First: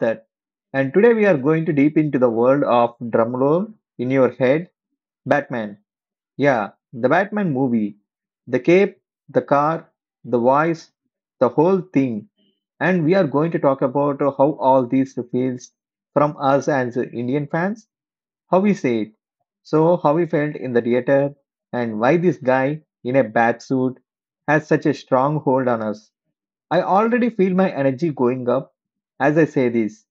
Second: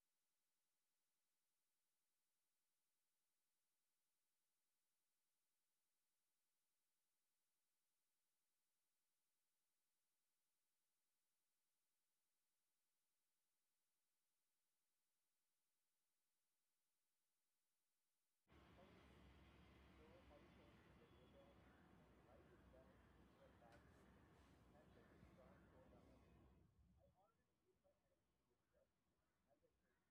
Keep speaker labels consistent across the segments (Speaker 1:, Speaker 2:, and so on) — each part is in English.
Speaker 1: that. And today we are going to deep into the world of drumroll in your head, Batman. Yeah, the Batman movie, the cape, the car, the voice, the whole thing and we are going to talk about how all these feels from us as Indian fans, how we say it, so how we felt in the theater, and why this guy in a bat suit has such a strong hold on us. I already feel my energy going up as I say this.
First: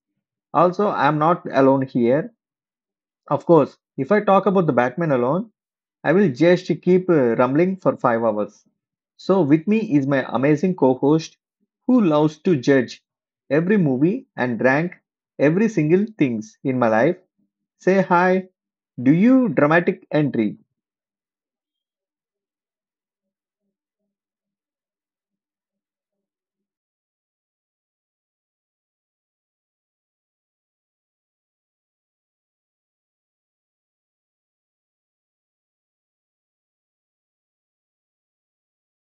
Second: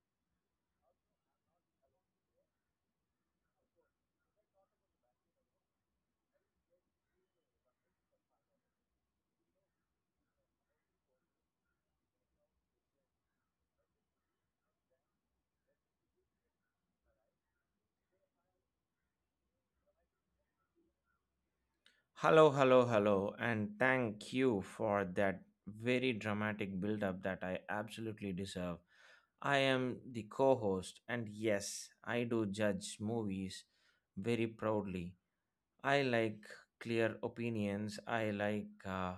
Speaker 1: Also, I'm not alone here. Of course, if I talk about the Batman alone, I will just keep rumbling for 5 hours. So, with me is my amazing co host who loves to judge every movie and rank every single things in my life. Say hi, do you dramatic entry?
Speaker 2: Hello, hello, hello, and thank you for that very dramatic build up that I absolutely deserve. I am the co host, and yes, I do judge movies very proudly. I like clear opinions, I like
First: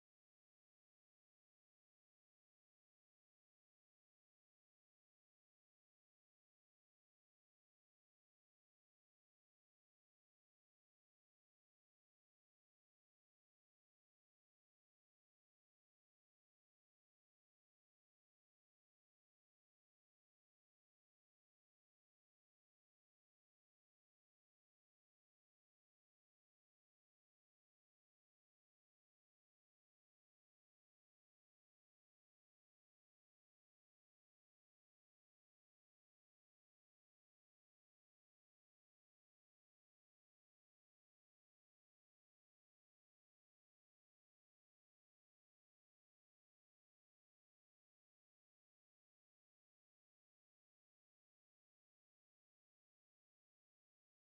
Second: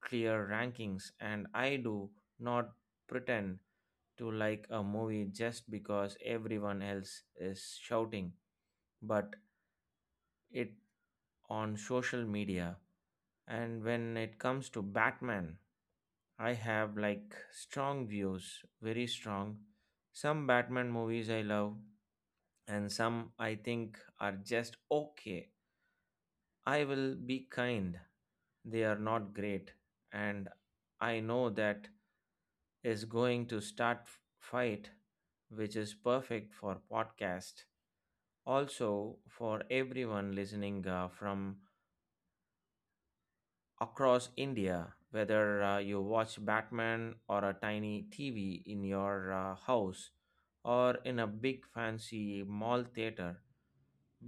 Speaker 2: clear rankings, and I do not pretend to like a movie just because everyone else is shouting, but it on social media. And when it comes to Batman, I have like strong views, very strong. Some Batman movies I love, and some I think are just okay. I will be kind, they are not great. And I know that is going to start fight, which is perfect for podcast. Also, for everyone listening from across India, whether you watch Batman or a tiny TV in your house or in a big fancy mall theater,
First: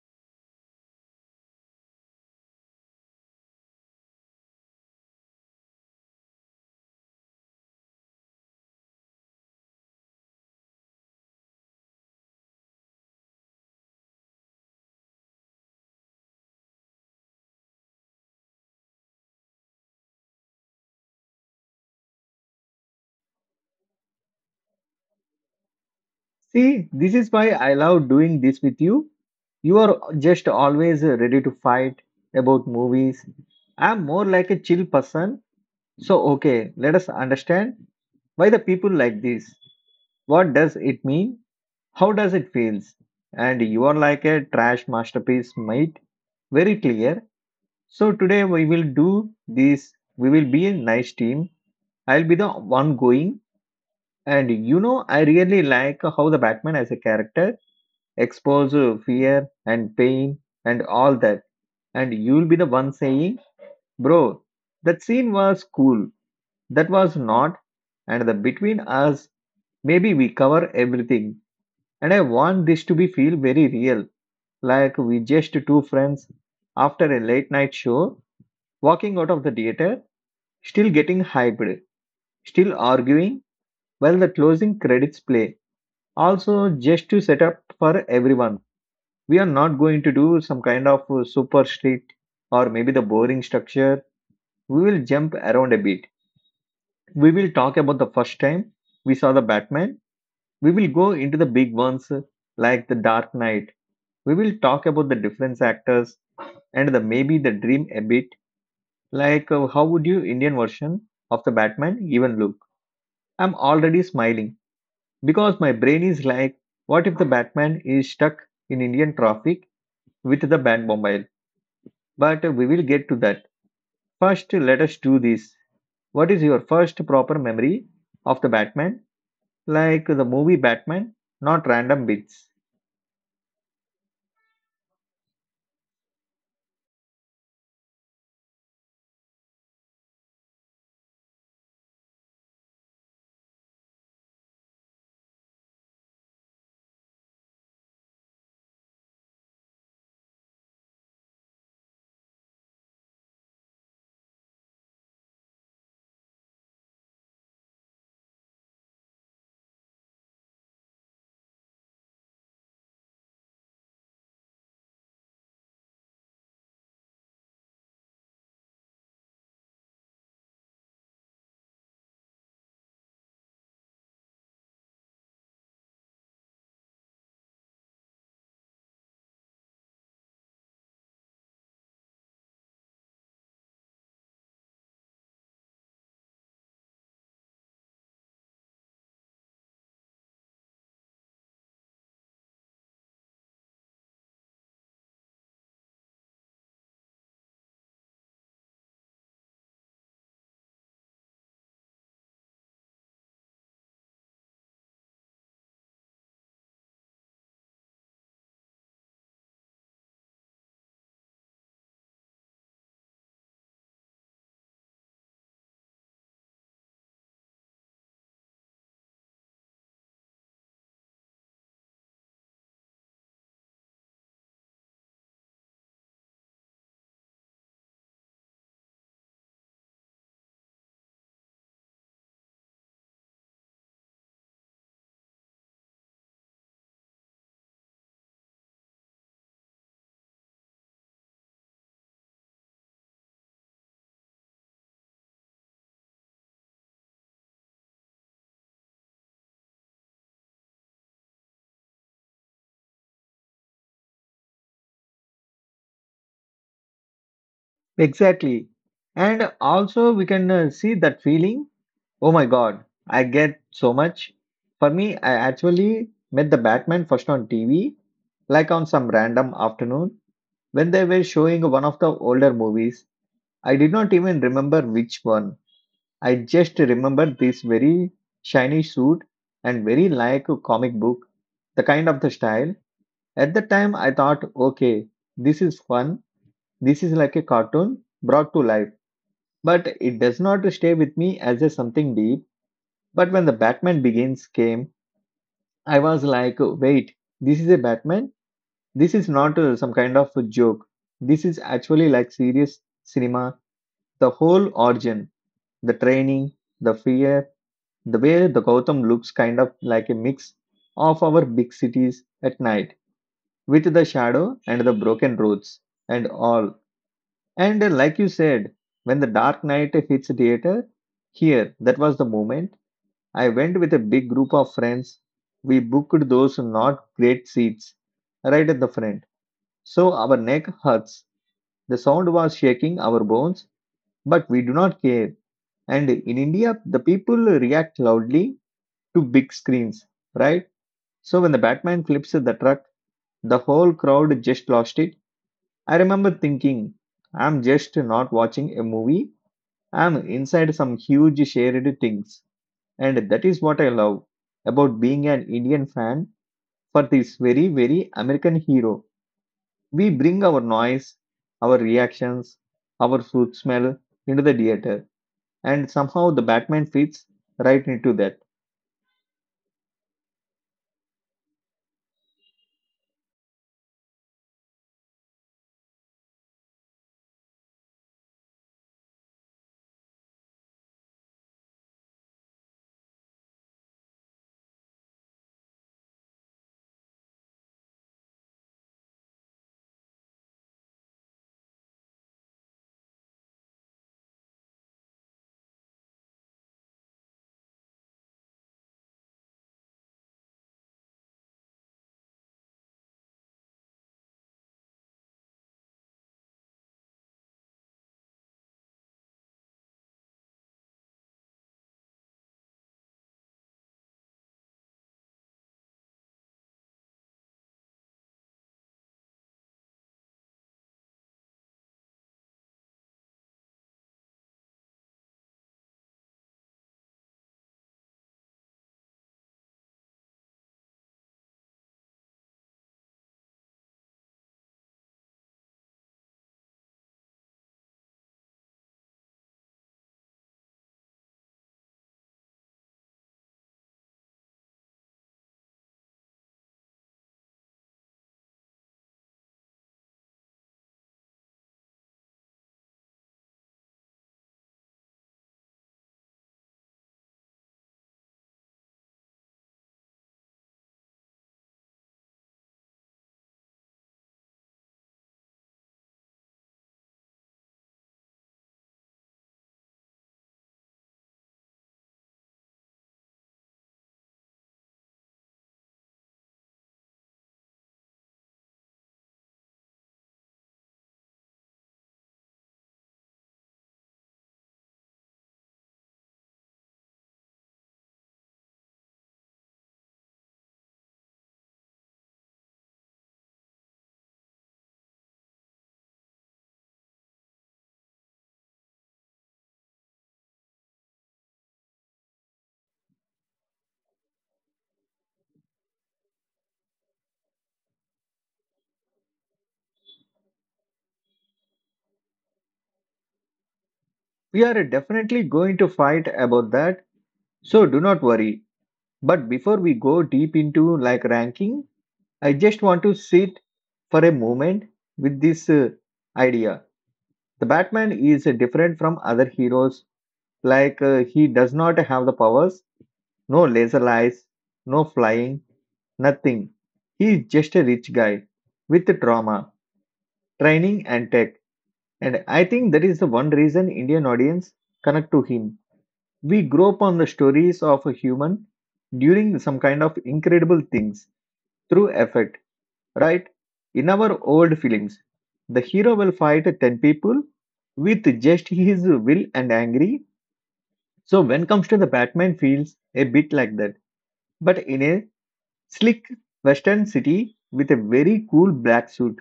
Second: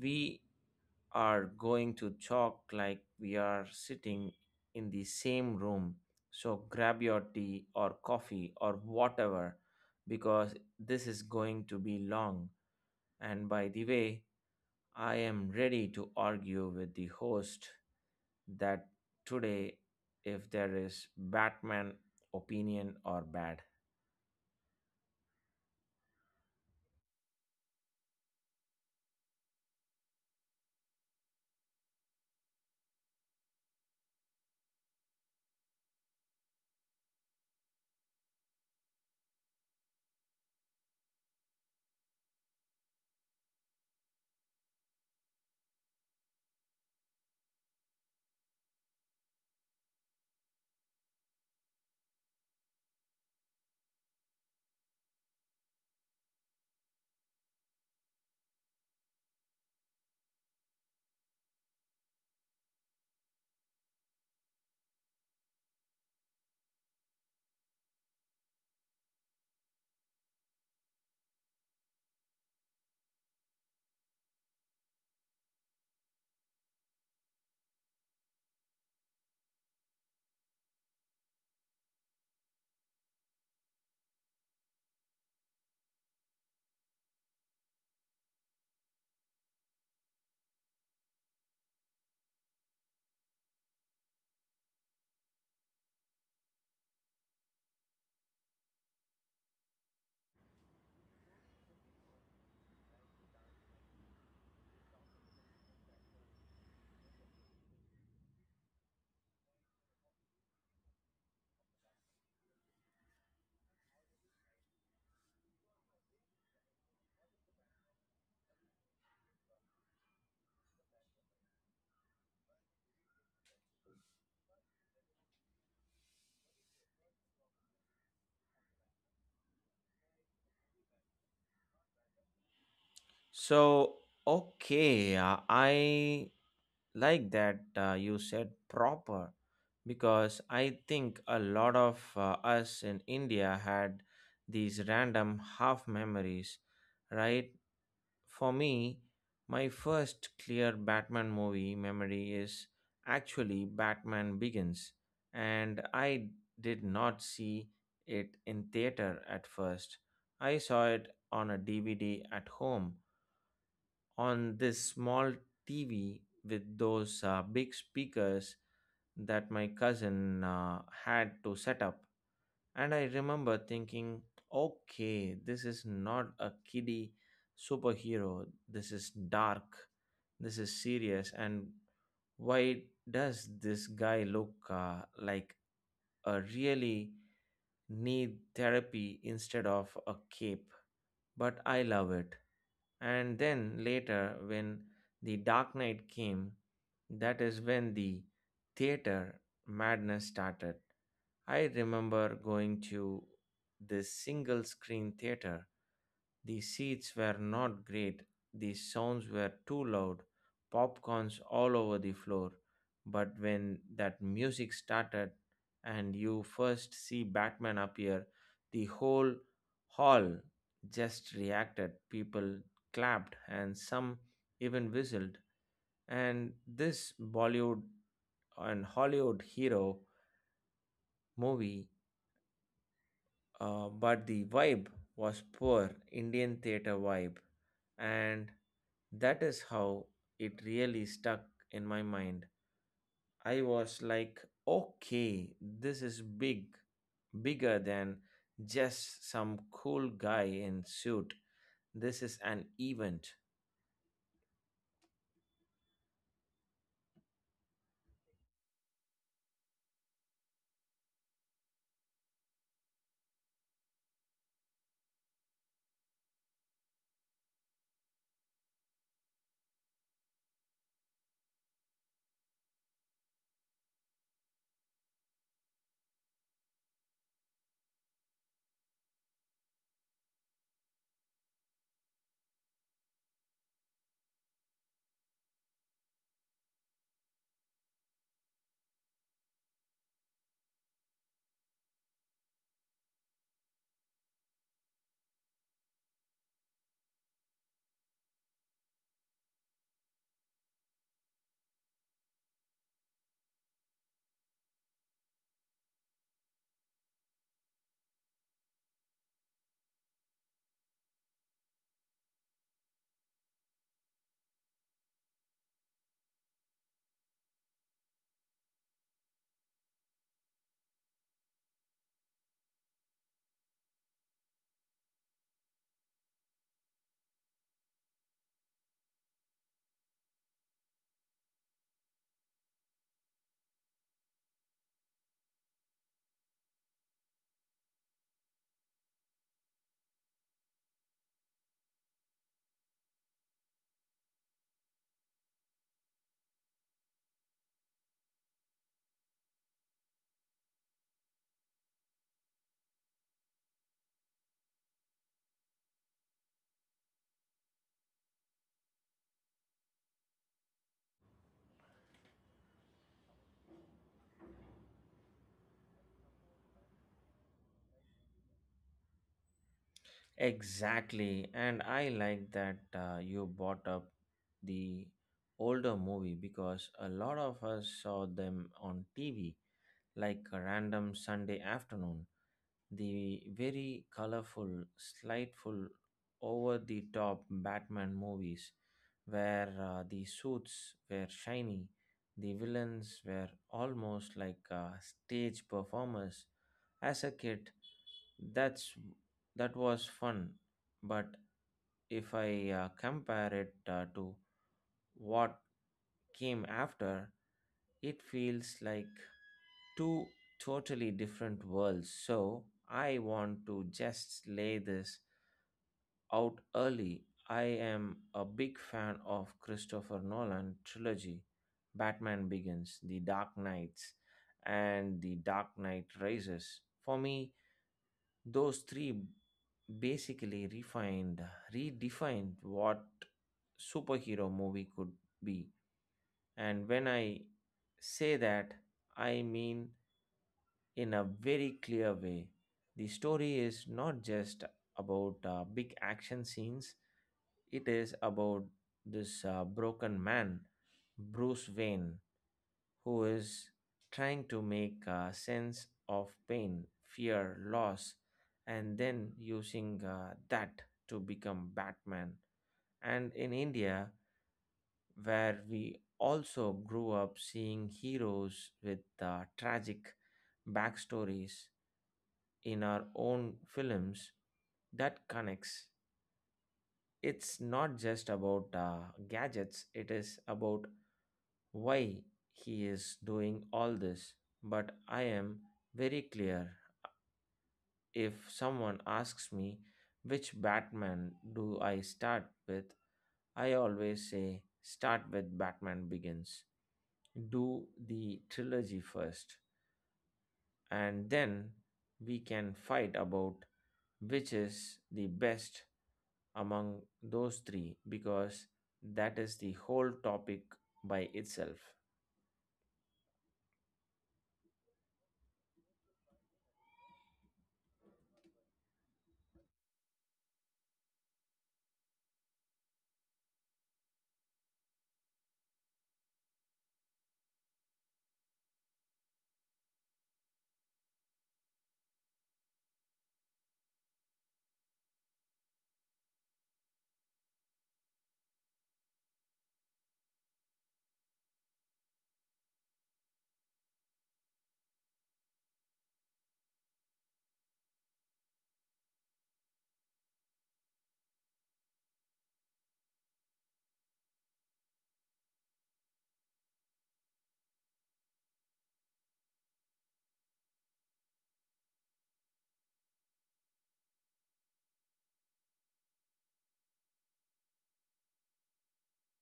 Speaker 2: we are going to talk like we are sitting in the same room. So grab your tea or coffee or whatever because this is going to be long. And by the way, I am ready to argue with the host that today if there is batman opinion or bad
Speaker 1: See, this is why I love doing this with you. You are just always ready to fight about movies. I'm more like a chill person. So, okay, let us understand why the people like this. What does it mean? How does it feels? And you are like a trash masterpiece mate, very clear. So today we will do this. We will be a nice team. I'll be the one going, and you know I really like how the batman as a character exposes fear and pain and all that, and you'll be the one saying, bro, that scene was cool, that was not. And the between us maybe we cover everything, and I want this to be feel very real, like we just two friends after a late night show, walking out of the theater, still getting hyped, still arguing while the closing credits play. Also, just to set up for everyone, we are not going to do some kind of super strict or maybe the boring structure. We will jump around a bit. We will talk about the first time we saw the Batman. We will go into the big ones like the Dark Knight. We will talk about the different actors and the maybe the dream a bit. How would you Indian version of the Batman even look? I'm already smiling because my brain is like, what if the Batman is stuck in Indian traffic with the Batmobile? But we will get to that. First, let us do this. What is your first proper memory of the Batman? Like the movie Batman, not random bits.
Speaker 2: so okay, I like that you said proper because I think a lot of us in india had these random half memories, right? For me, my first clear Batman movie memory is actually Batman Begins, and I did not see it in theater at first. I saw it on a DVD at home on this small TV with those big speakers that my cousin had to set up. And I remember thinking, okay, this is not a kiddie superhero. This is dark. This is serious. And why does this guy look like a really need therapy instead of a cape? But I love it. And then later, when The Dark Knight came, that is when the theater madness started. I remember going to this single screen theater. The seats were not great, the sounds were too loud, popcorns all over the floor. But when that music started and you first see Batman appear, the whole hall just reacted. People clapped, and some even whistled. And this Bollywood and Hollywood hero movie, but the vibe was poor Indian theater vibe, and that is how it really stuck in my mind. I was like, okay, this is big, bigger than just some cool guy in suit. This is an event.
Speaker 1: Exactly. And also, we can see that feeling. Oh my God, I get so much. For me, I actually met the Batman first on TV, like on some random afternoon when they were showing one of the older movies. I did not even remember which one. I just remember this very shiny suit and very like a comic book, the kind of the style. At the time, I thought, okay, this is fun. This is like a cartoon brought to life. But it does not stay with me as a something deep but when the Batman Begins came, I was like, wait, this is a Batman? This is not some kind of a joke. This is actually like serious cinema. The whole origin, the training, the fear, the way the Gotham looks kind of like a mix of our big cities at night with the shadow and the broken roads and all. And like you said, when the Dark Knight hits theater here, that was the moment I went with a big group of friends. We booked those not great seats right at the front. So our neck hurts. The sound was shaking our bones, but we do not care. And in India, the people react loudly to big screens, right? So when the Batman flips the truck, the whole crowd just lost it. I remember thinking, I'm just not watching a movie. I'm inside some huge shared things. And that is what I love about being an Indian fan. For this very, very American hero, we bring our noise, our reactions, our food smell into the theater, and somehow the Batman fits right into that.
Speaker 2: Exactly, and I like that you brought up the older movie because a lot of us saw them on TV like a random Sunday afternoon. The very colorful, slightful, over the top Batman movies, where the suits were shiny, the villains were almost like stage performers. As a kid, that's that was fun, but if I compare it to what came after, it feels like two totally different worlds. So I want to just lay this out early. I am a big fan of Christopher Nolan trilogy, Batman Begins, The Dark Knights, and The Dark Knight Rises. For me, those three basically redefined what superhero movie could be. And when I say that, I mean in a very clear way. The story is not just about big action scenes, it is about this broken man, Bruce Wayne, who is trying to make sense of pain, fear, loss, and then using that to become Batman. And in India, where we also grew up seeing heroes with tragic backstories in our own films that connects. It's not just about gadgets, it is about why he is doing all this. But I am very clear, if someone asks me which Batman do I start with, I always say start with Batman Begins. Do the trilogy first, and then we can fight about which is the best among those three because that is the whole topic by itself.
Speaker 1: We are definitely going to fight about that, so do not worry. But before we go deep into like ranking, I just want to sit for a moment with this idea. The Batman is different from other heroes, like he does not have the powers. No laser eyes, no flying, nothing. He is just a rich guy with trauma, training, and tech. And I think that is the one reason Indian audience connect to him. We grow up on the stories of a human during some kind of incredible things through effect, right? In our old films, the hero will fight 10 people with just his will and angry. So when comes to the Batman feels a bit like that, but in a slick western city with a very cool black suit.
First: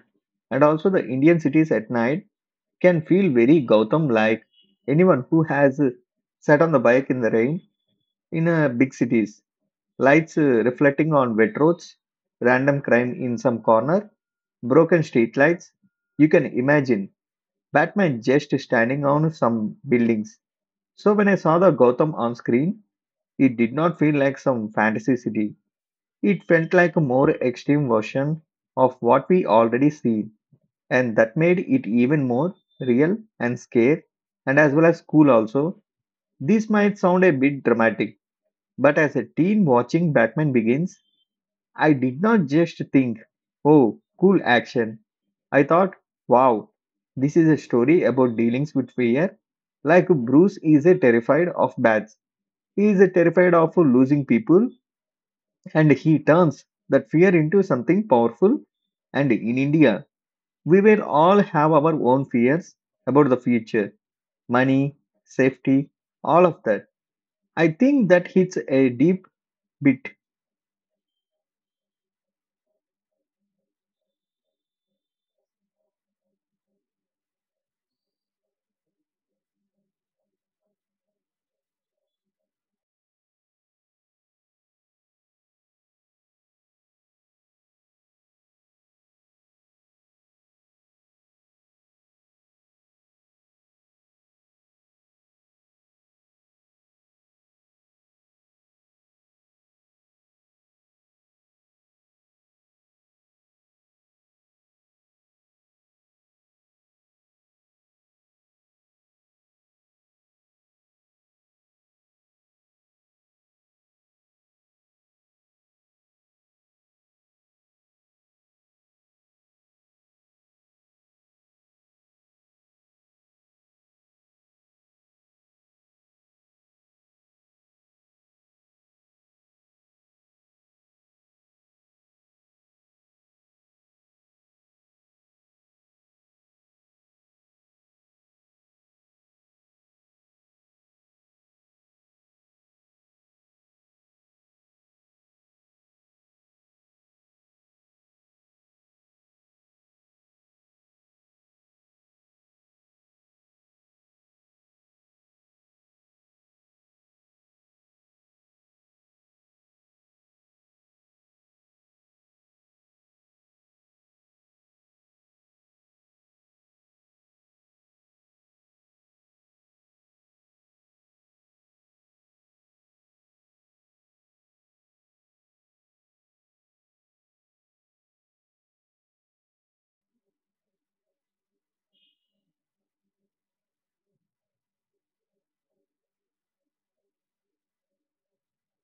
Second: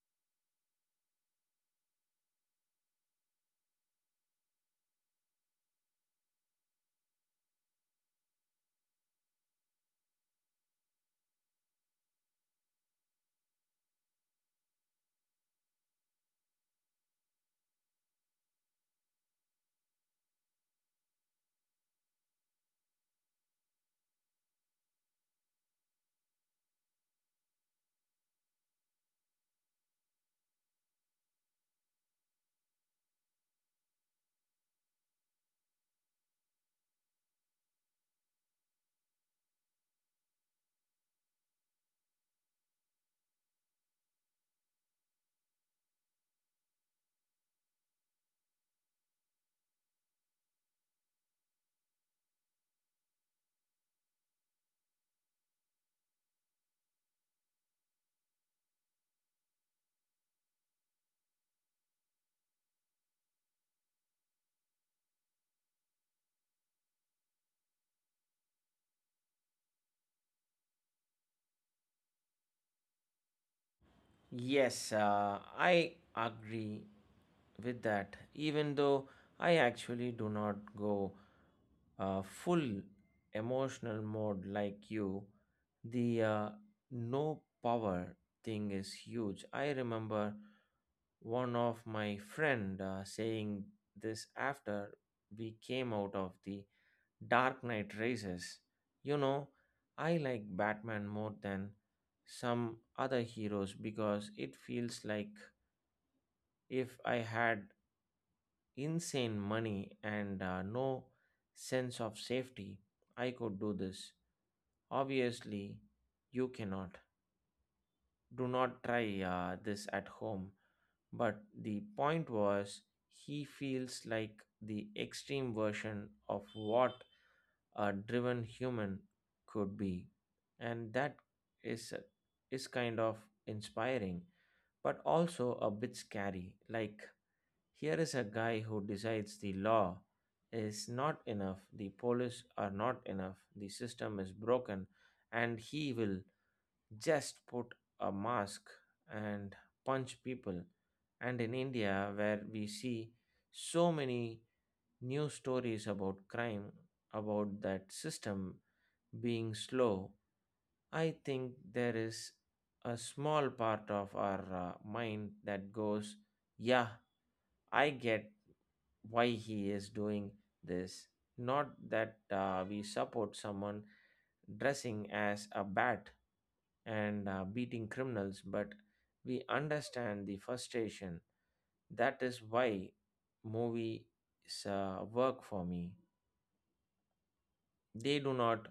Speaker 1: And also the Indian cities at night can feel very Gautam like. Anyone who has sat on the bike in the rain in big cities, lights reflecting on wet roads, random crime in some corner, broken streetlights. You can imagine Batman just standing on some buildings. So when I saw the Gotham on screen, it did not feel like some fantasy city. It felt like a more extreme version of what we already see, and that made it even more real and scare, and as well as cool also. This might sound a bit dramatic, but as a teen watching Batman Begins, I did not just think, oh, cool action. I thought, wow, this is a story about dealings with fear. Like Bruce is a terrified of bats, he is a terrified of losing people, and he turns that fear into something powerful. And in India, we will all have our own fears about the future, money, safety, all of that. I think that hits a deep bit.
Speaker 2: Yes, I agree with that, even though I actually do not go full emotional mode like you. The no power thing is huge. I remember one of my friend saying this after we came out of the Dark Knight Rises. You know, I like Batman more than some other heroes because it feels like if I had insane money and no sense of safety, I could do this. Obviously, you cannot. Do not try this at home. But the point was, he feels like the extreme version of what a driven human could be. And that is, is kind of inspiring, but also a bit scary. Like, here is a guy who decides the law is not enough, the police are not enough, the system is broken, and he will just put a mask and punch people. And in India, where we see so many news stories about crime, about that system being slow, I think there is a small part of our mind that goes, yeah, I get why he is doing this. Not that we support someone dressing as a bat and beating criminals, but we understand the frustration. That is why movies work for me. They do not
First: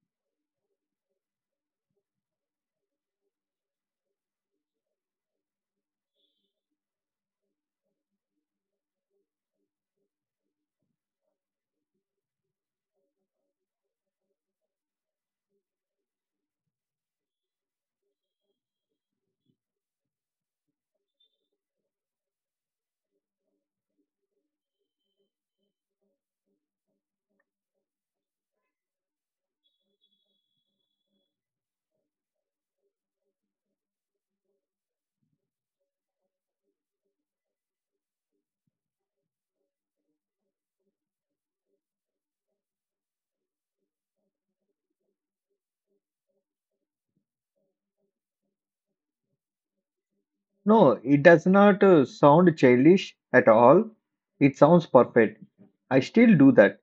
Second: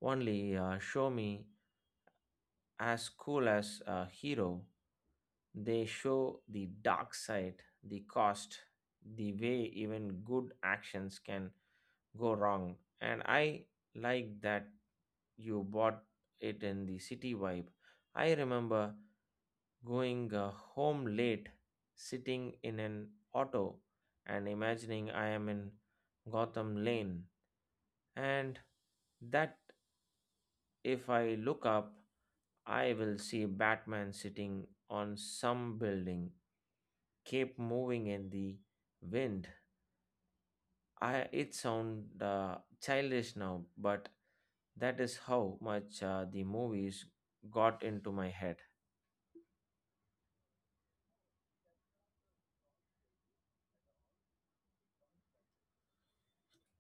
Speaker 2: only show me as cool as a hero, they show the dark side, the cost, the way even good actions can go wrong. And I like that you bought it in the city vibe. I remember going home late, sitting in an auto, and imagining I am in Gotham Lane, and that if I look up, I will see Batman sitting on some building, cape moving in the wind. I it sound childish now, but that is how much the movies got into my head.
Speaker 1: No, it does not sound childish at all. It sounds perfect. I still do that.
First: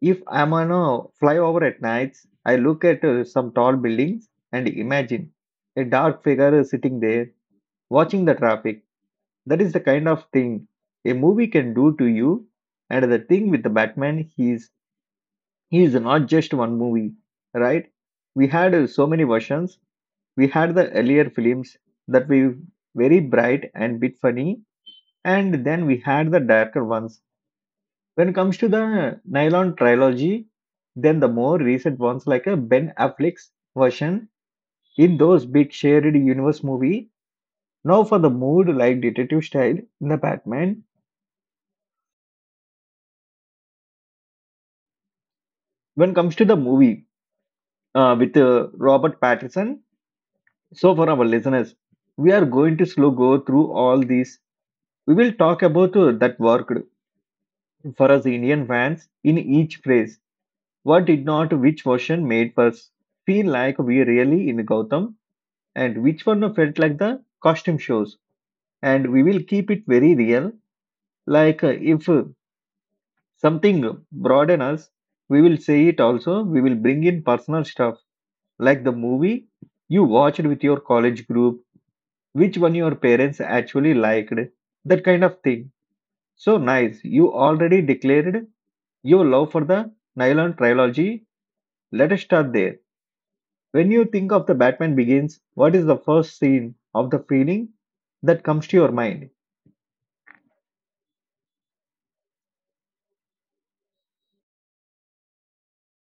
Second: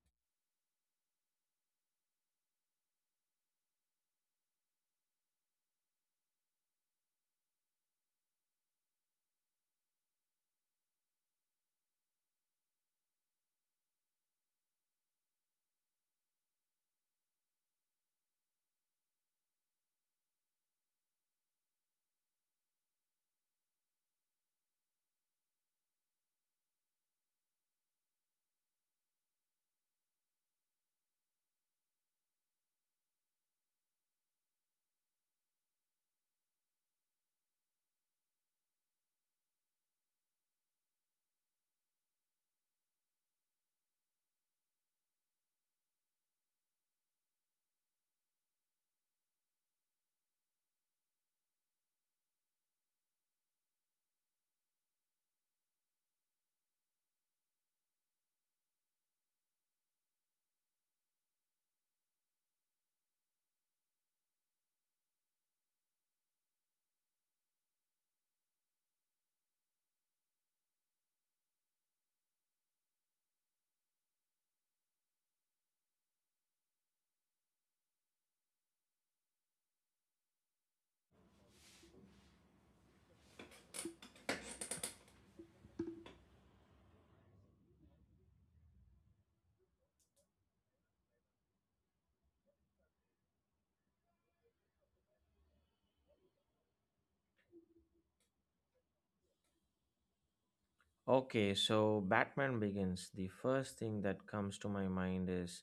Speaker 1: If I'm on a flyover at nights, I look at some tall buildings and imagine a dark figure sitting there watching the traffic. That is the kind of thing a movie can do to you. And the thing with the Batman, he is not just one movie, right? We had so many versions. We had the earlier films that were very bright and bit funny, and then we had the darker ones. When it comes to the Nylon trilogy, then the more recent ones like a Ben Affleck's version in those big shared universe movie. Now for the mood like detective style in the Batman. When it comes to the movie, with Robert Pattinson. So, for our listeners, we are going to slow go through all these. We will talk about that worked for us Indian fans in each phrase. What did not, which version made us feel like we really in Gautam, and which one felt like the costume shows. And we will keep it very real. Like if Something broaden us, we will say it also. We will bring in personal stuff like the movie you watched with your college group, which one your parents actually liked, that kind of thing. So nice. You already declared your love for the Nylon trilogy. Let us start there. When you think of the Batman Begins, what is the first scene of the feeling that comes to your mind?
Speaker 2: Okay, so Batman Begins. The first thing that comes to my mind is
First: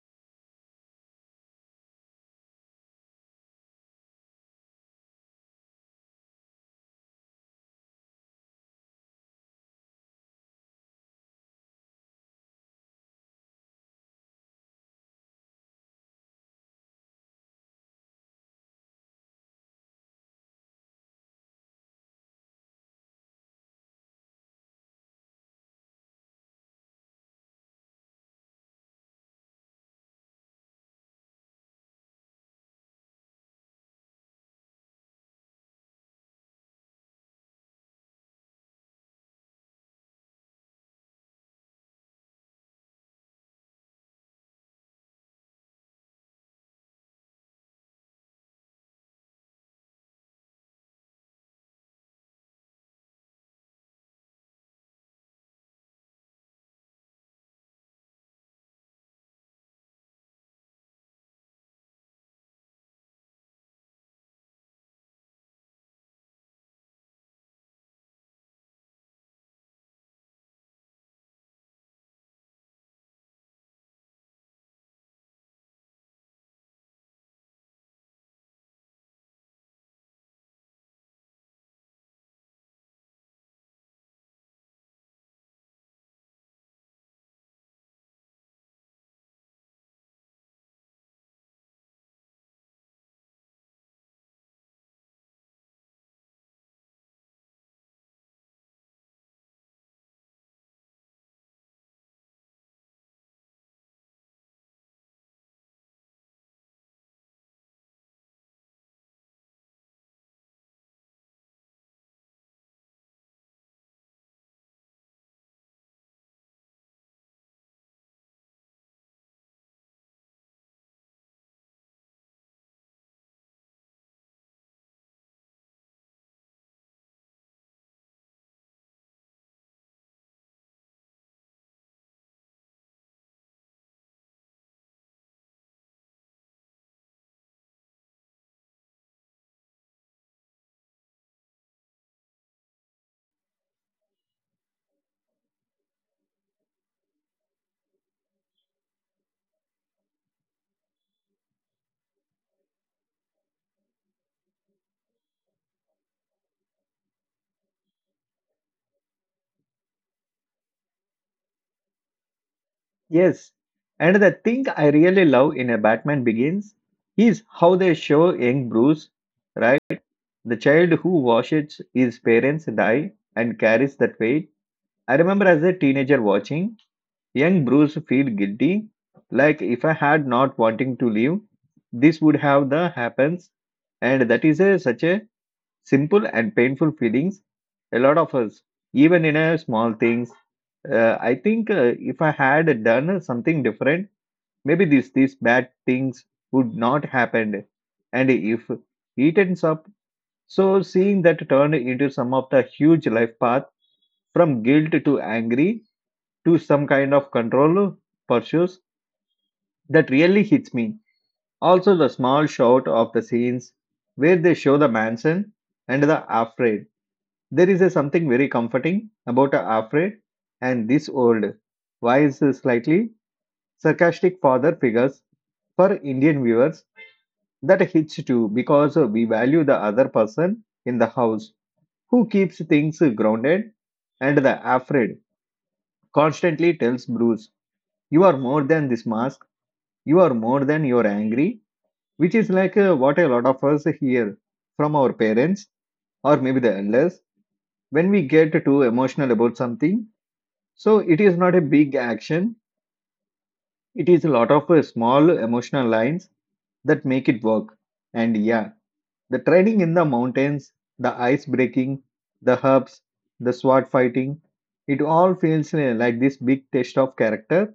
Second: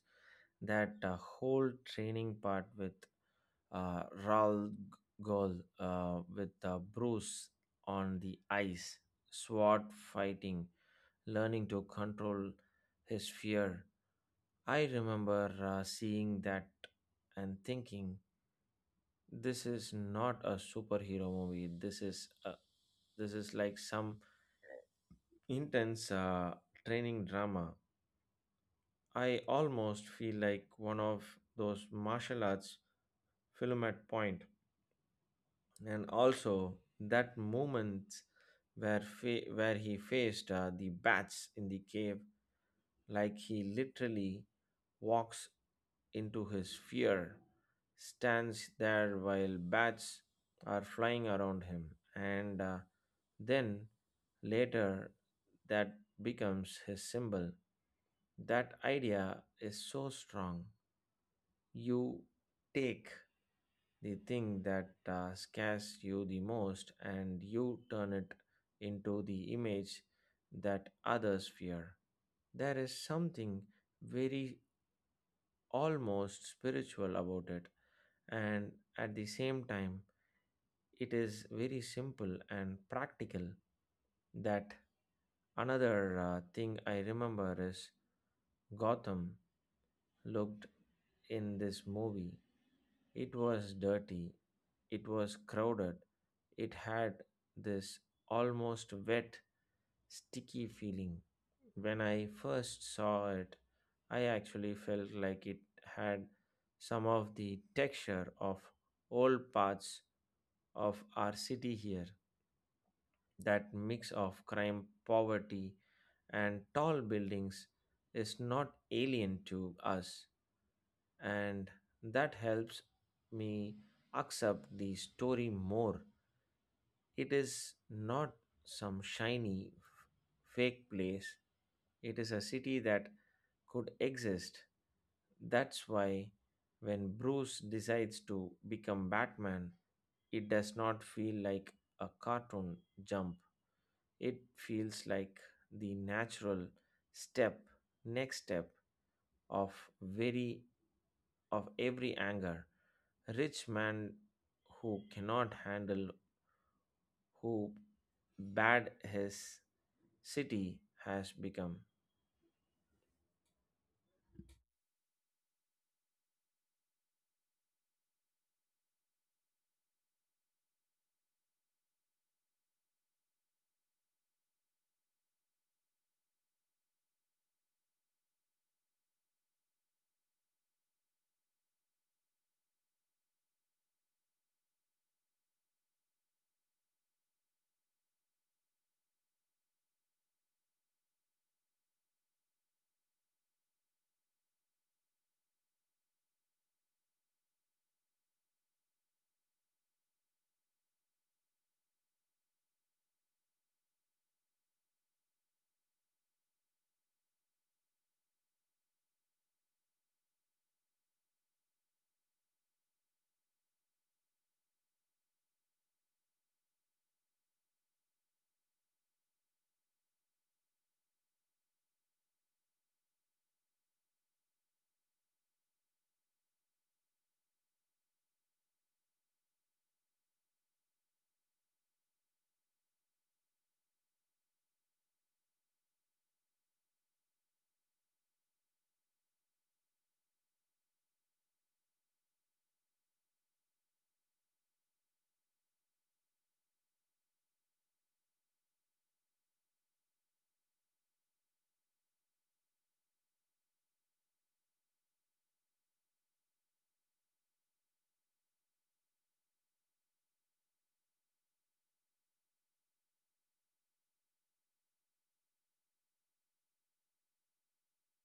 Speaker 2: that whole training part with Raul Gol, with Bruce on the ice, sword fighting, learning to control his fear. I remember seeing that and thinking, this is not a superhero movie. This is like some intense training drama. I almost feel like one of those martial arts film at point, and also that moment where he faced the bats in the cave, like he literally walks into his fear, stands there while bats are flying around him, and then later that becomes his symbol. That idea is so strong. You take the thing that scares you the most and you turn it into the image that others fear. There is something very almost spiritual about it, and at the same time, it is very simple and practical. That another thing I remember is Gotham looked in this movie. It was dirty, it was crowded, it had this almost wet, sticky feeling. When I first saw it, I actually felt like it had some of the texture of old parts of our city here. That mix of crime, poverty, and tall buildings is not alien to us, and that helps me accept the story more. It is not some shiny fake place, it is a city that could exist. That's why when Bruce decides to become Batman, it does not feel like a cartoon jump. It feels like the natural step, next step of very of every anger rich man who cannot handle who bad his city has become.
Speaker 1: Yes. And the thing I really love in a Batman Begins is how they show young Bruce, right? The child who watches his parents die and carries that weight. I remember as a teenager watching Young Bruce feel guilty, like if I had not wanting to leave, this would have the happens, and that is a, such a simple and painful feelings. A lot of us, even in a small things, I think if I had done something different, maybe this these bad things would not happen, and if it ends up so seeing that turned into some of the huge life path from guilt to angry to some kind of control pursuits that really hits me. Also, the small shot of the scenes where they show the mansion and the afraid. There is a something very comforting about a afraid and this old, wise, slightly sarcastic father figures for Indian viewers that hits too, because we value the other person in the house who keeps things grounded, and the afraid constantly tells Bruce, "You are more than this mask, you are more than your angry," which is like what a lot of us hear from our parents or maybe the elders when we get too emotional about something. So it is not a big action, it is a lot of small emotional lines that make it work. And yeah, the training in the mountains, the ice breaking, the herbs, the sword fighting, it all feels like this big test of character,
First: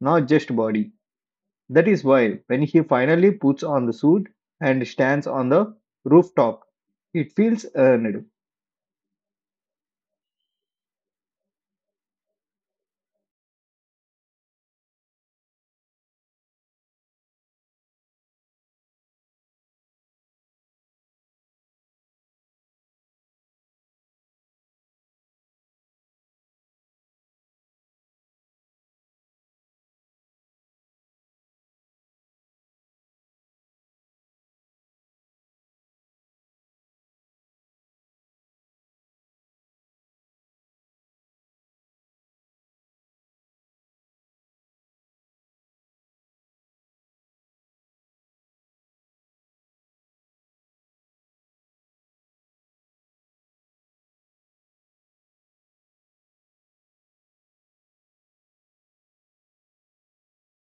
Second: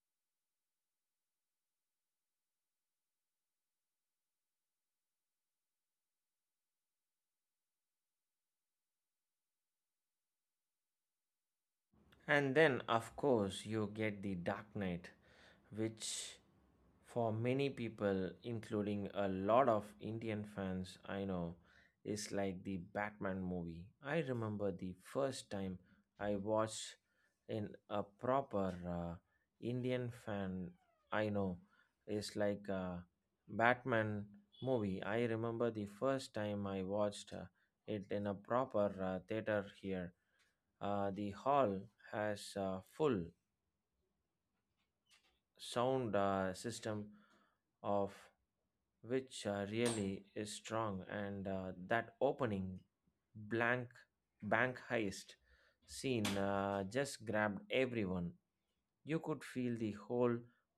Speaker 1: not just body. That is why, when he finally puts on the suit and stands on the rooftop, it feels earned.
Speaker 2: And then of course you get the Dark Knight, which for many people, including a lot of Indian fans I know, is like the Batman movie. I remember the first time I watched in a proper Indian fan I know is like a Batman movie. I remember the first time I watched it in a proper theater here. The hall has full sound system of which really is strong, and that opening blank bank heist scene just grabbed everyone. You could feel the whole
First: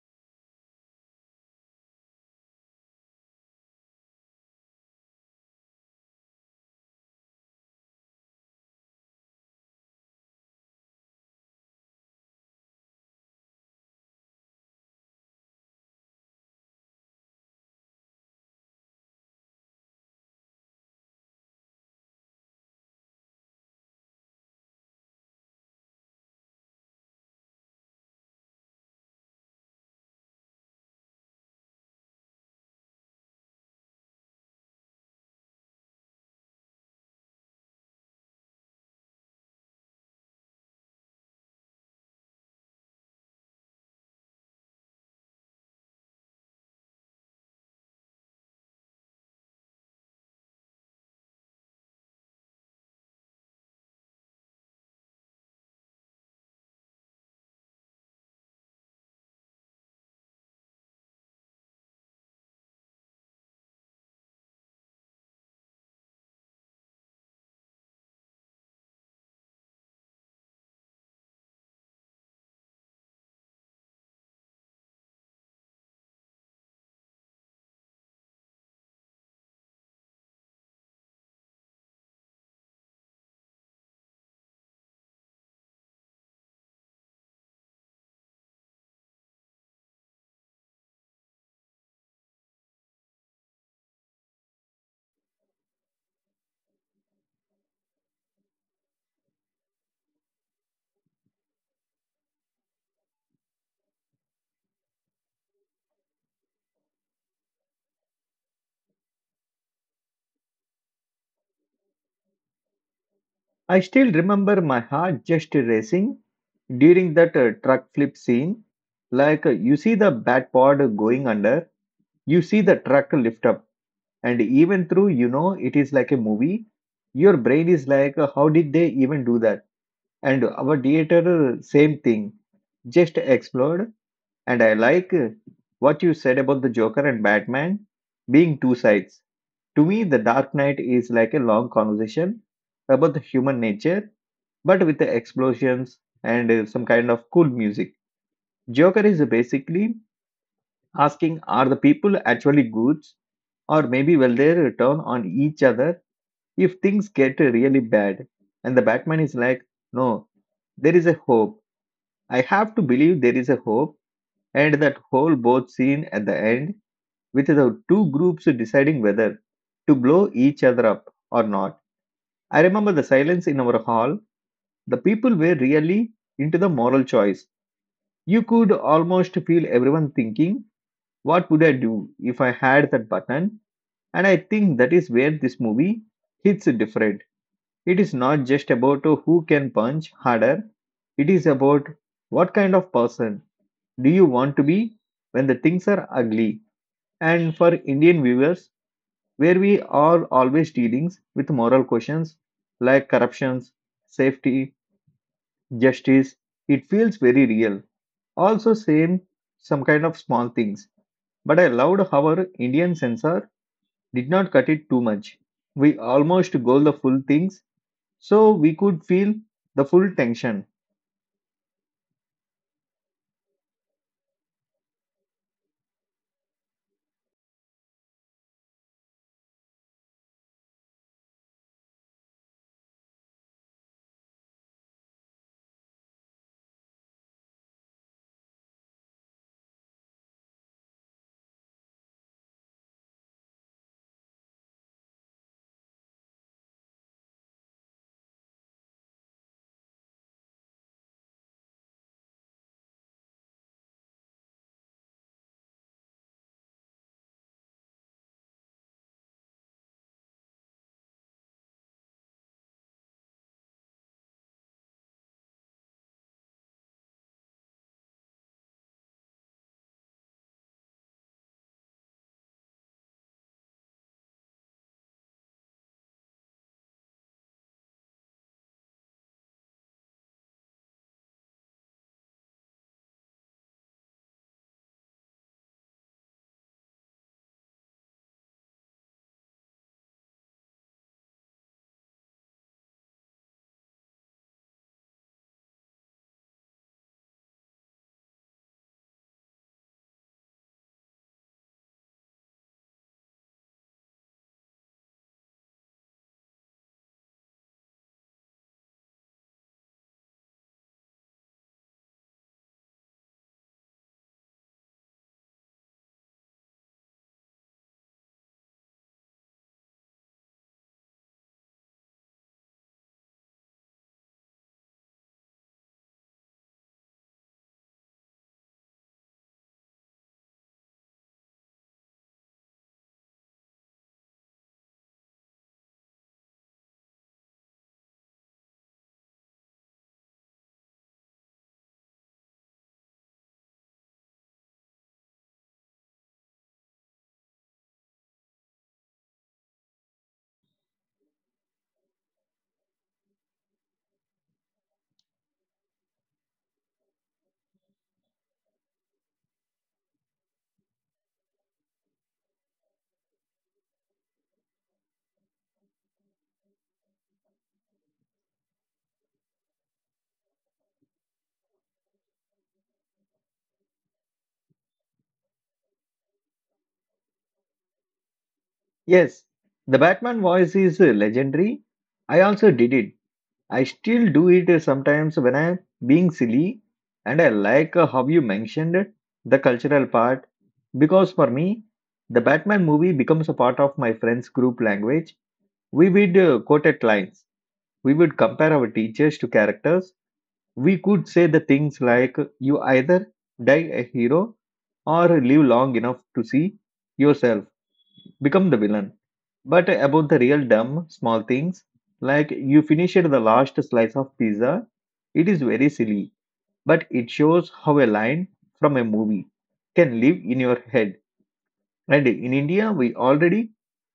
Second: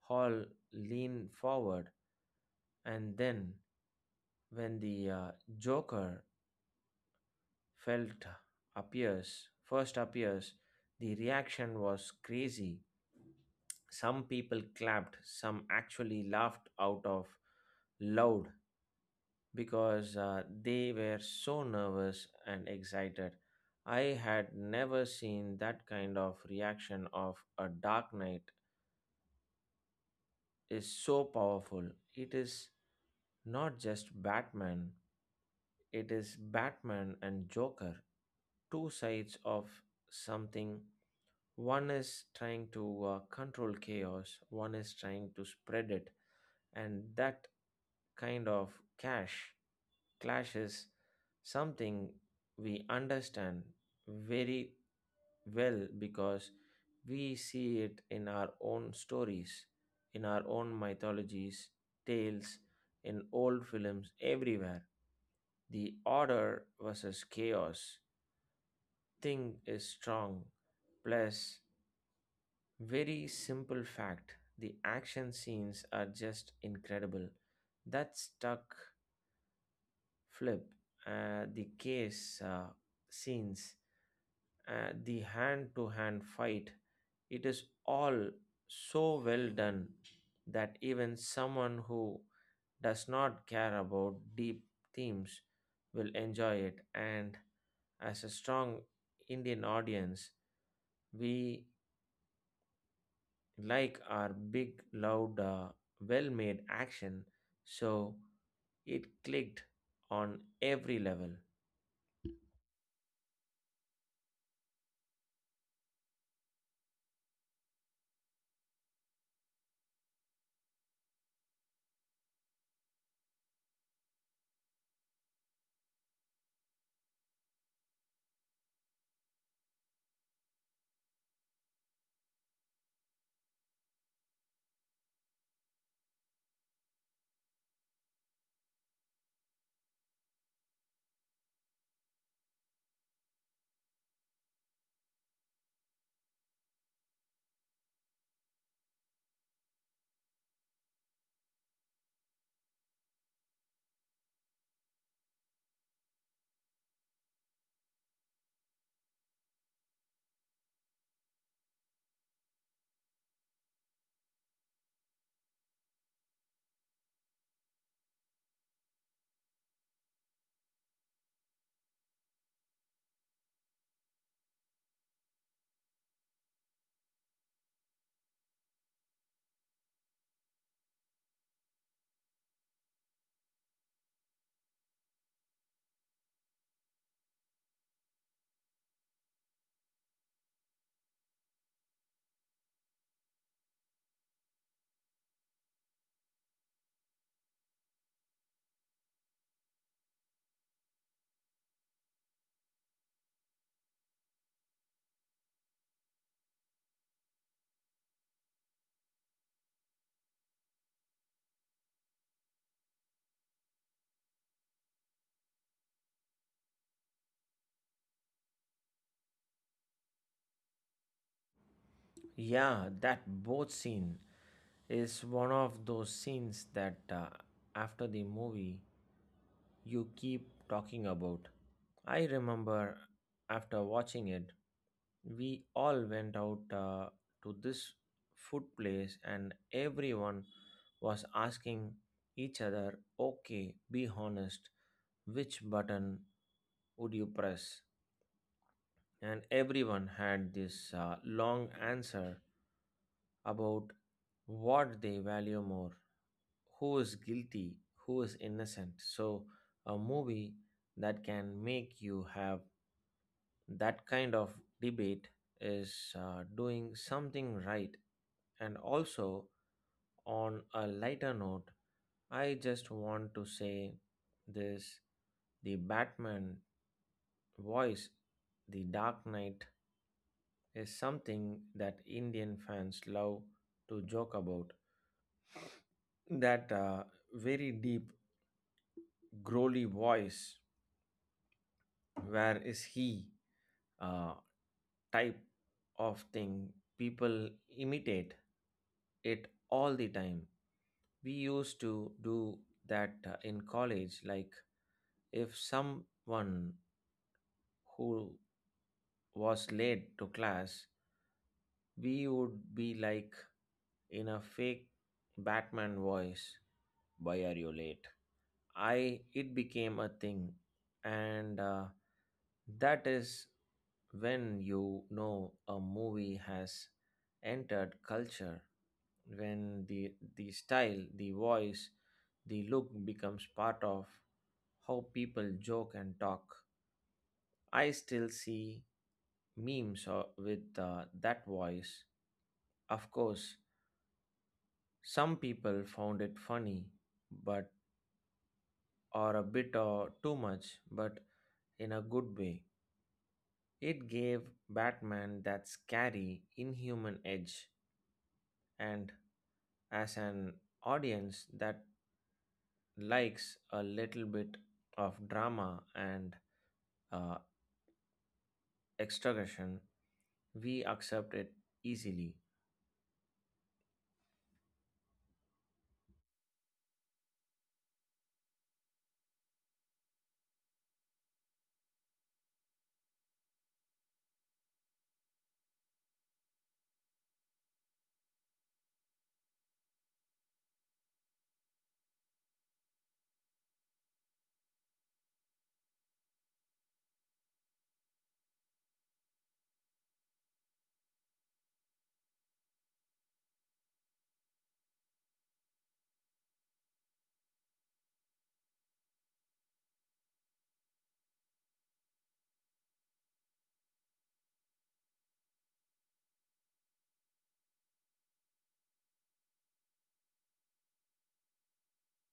Speaker 2: hall lean forward, and then when the joker felt appears first appears, the reaction was crazy. Some people clapped, some actually laughed out of loud because they were so nervous and excited. I had never seen that kind of reaction. Of a Dark Knight is so powerful. It is not just Batman. It is Batman and Joker, two sides of something. One is trying to control chaos, one is trying to spread it, and that kind of clash clash is something we understand very well because we see it in our own stories, in our own mythologies, tales, in old films, everywhere. The order versus chaos thing is strong. Plus, very simple fact, the action scenes are just incredible. That stuck flip, the case scenes, the hand to hand fight, it is all so well done that even someone who does not care about deep themes will enjoy it. And as a strong Indian audience, we like our big, loud, well made action, so it clicked on every level.
Speaker 1: I still remember my heart just racing during that truck flip scene. Like you see the bat pod going under, you see the truck lift up, and even through you know it is like a movie, your brain is like, how did they even do that? And our theater, same thing, just explode. And I like what you said about the Joker and Batman being two sides. To me, The Dark Knight is like a long conversation about the human nature, but with the explosions and some kind of cool music. Joker is basically asking, are the people actually good, or maybe will they turn on each other if things get really bad? And the Batman is like, no, there is a hope. I have to believe there is a hope. And that whole boat scene at the end with the two groups deciding whether to blow each other up or not. I remember the silence in our hall. The people were really into the moral choice. You could almost feel everyone thinking, what would I do if I had that button? And I think that is where this movie hits different. It is not just about who can punch harder, it is about what kind of person do you want to be when the things are ugly. And for Indian viewers, where we are always dealing with moral questions like corruptions, safety, justice. It feels very real. Also, same some kind of small things. But I loved how our Indian censor did not cut it too much. We almost go the full things, so we could feel the full tension.
Speaker 2: Yeah, that boat scene is one of those scenes that after the movie you keep talking about. I remember after watching it, we all went out to this food place and everyone was asking each other, okay, be honest, which button would you press? And everyone had this long answer about what they value more, who is guilty, who is innocent. So, a movie that can make you have that kind of debate is doing something right. And also, on a lighter note, I just want to say this, the Batman voice, The Dark Knight, is something that Indian fans love to joke about. That very deep, growly voice, where is he? uh, type of thing. People imitate it all the time. We used to do that in college, like if someone who was late to class, we would be like, in a fake batman voice, why are you late? I it became a thing, and that is when you know a movie has entered culture, when the style, the voice, the look becomes part of how people joke and talk. I still see memes with that voice. Of course, some people found it funny, but or a bit or too much, but in a good way. It gave Batman that scary, inhuman edge, and as an audience that likes a little bit of drama and uh, extraction, we accept it easily.
Speaker 1: Yes, the Batman voice is legendary. I also did it, I still do it sometimes when I'm being silly, and I like how you mentioned the cultural part, because for me, the Batman movie becomes a part of my friends' group language. We would quote at lines, we would compare our teachers to characters. We could say the things like, "You either die a hero or live long enough to see yourself become the villain," but about the real dumb small things, like you finished the last slice of pizza. It is very silly, but it shows how a line from a movie can live in your head. And in India, we already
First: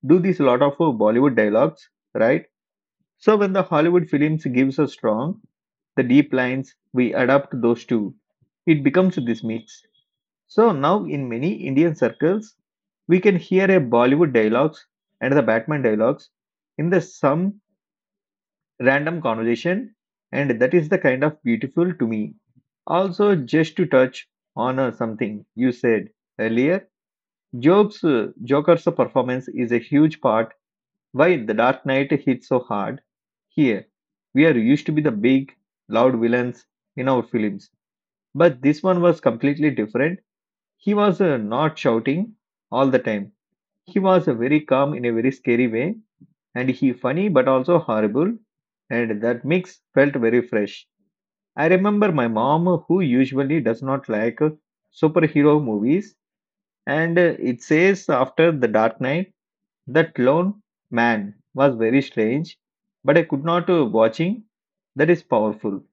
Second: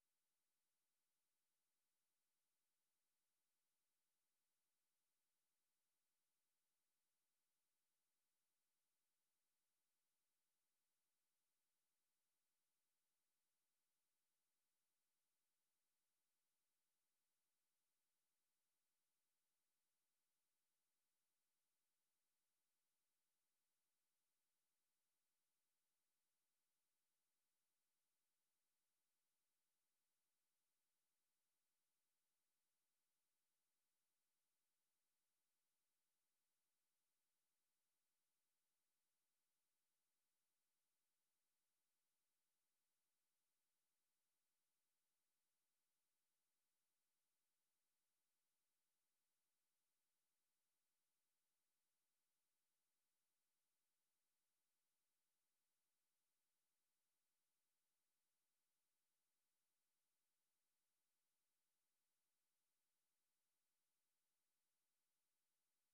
Speaker 1: do this lot of Bollywood dialogues, right? So when the Hollywood films gives us strong, the deep lines, we adapt those two. It becomes this mix. So now in many Indian circles, we can hear a Bollywood dialogues and the Batman dialogues in the some random conversation, and that is the kind of beautiful to me. Also, just to touch on something you said earlier, Jokes, Joker's performance is a huge part why The Dark Knight hit so hard. Here, we are used to be the big, loud villains in our films, but this one was completely different. He was not shouting all the time. He was very calm in a very scary way, and he funny but also horrible, and that mix felt very fresh. I remember my mom, who usually does not like superhero movies, and it says after The Dark Knight that Lone Man was very strange, but I could not watching. That is powerful.